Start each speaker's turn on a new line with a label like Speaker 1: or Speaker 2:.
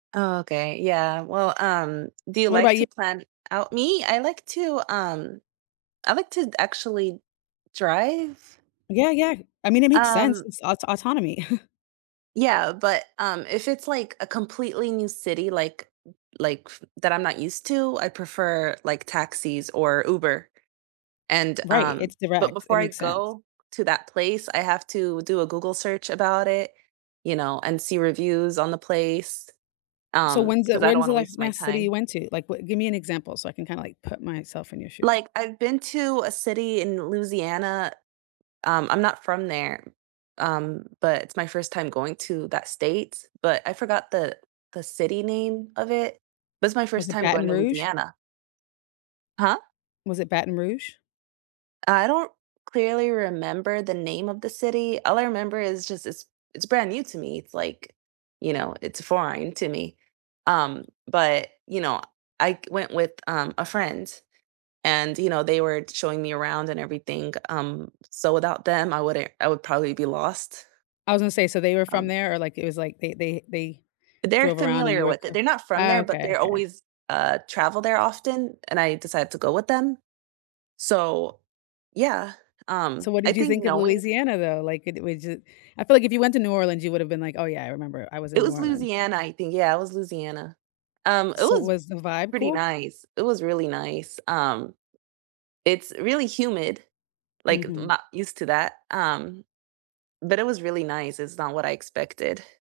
Speaker 1: Oh, okay, yeah, well, um, do you
Speaker 2: What
Speaker 1: like
Speaker 2: about yo
Speaker 1: to plan out Me, I like to um, I like to actually drive.
Speaker 2: Yeah, yeah, I mean, it makes sense,
Speaker 1: Um
Speaker 2: it's aut autonomy.
Speaker 1: Yeah, but, um, if it's like a completely new city, like like that I'm not used to, I prefer, like, taxis or Uber, and
Speaker 2: Right,
Speaker 1: um
Speaker 2: it's
Speaker 1: but
Speaker 2: direct, it
Speaker 1: before I
Speaker 2: makes sense.
Speaker 1: go to that place, I have to do a Google search about it, you know, and see reviews on the place,
Speaker 2: So,
Speaker 1: um,
Speaker 2: when's the
Speaker 1: because I don't
Speaker 2: when's
Speaker 1: want
Speaker 2: the
Speaker 1: to
Speaker 2: last
Speaker 1: waste my
Speaker 2: last city you
Speaker 1: time.
Speaker 2: went to? Like, wh give me an example so I can kinda like put myself in your shoes.
Speaker 1: Like, I've been to a city in Louisiana, um, I'm not from there, um, but it's my first time going to that state, but I forgot the the city name of it. That's my
Speaker 2: Was
Speaker 1: first
Speaker 2: it
Speaker 1: time
Speaker 2: Baton
Speaker 1: going to
Speaker 2: Rouge?
Speaker 1: Louisiana. Huh?
Speaker 2: Was it Baton Rouge?
Speaker 1: I don't clearly remember the name of the city, all I remember is just it's it's brand new to me, it's like, you know it's foreign to me, um, but, you know, I went with, um, a friend and, you know, they were showing me around and everything, um, so without them, I wouldn't I would probably be lost.
Speaker 2: I was gonna say, so they were from
Speaker 1: Um
Speaker 2: there or like, it was like they they they
Speaker 1: They're
Speaker 2: drove around and you
Speaker 1: familiar
Speaker 2: were
Speaker 1: with it
Speaker 2: co
Speaker 1: they're not from
Speaker 2: Oh,
Speaker 1: there, but
Speaker 2: okay,
Speaker 1: they're
Speaker 2: okay.
Speaker 1: always uh, travel there often, and I decided to go with them. So, yeah,
Speaker 2: So
Speaker 1: um,
Speaker 2: what
Speaker 1: I
Speaker 2: did you
Speaker 1: think
Speaker 2: think of
Speaker 1: knowing
Speaker 2: Louisiana though, like it was jus I feel like if you went to New Orleans, you would’ve been like, "Oh yeah, I remember I was
Speaker 1: It
Speaker 2: in New
Speaker 1: was
Speaker 2: Orleans."
Speaker 1: Louisiana, I think yeah, it was Louisiana. Um, it
Speaker 2: So
Speaker 1: was
Speaker 2: was the vibe
Speaker 1: pretty
Speaker 2: cool?
Speaker 1: nice, it was really nice, um, it's really humid, like, I'm
Speaker 2: Mhm.
Speaker 1: not used to that, um, but it was really nice, it's not what I expected.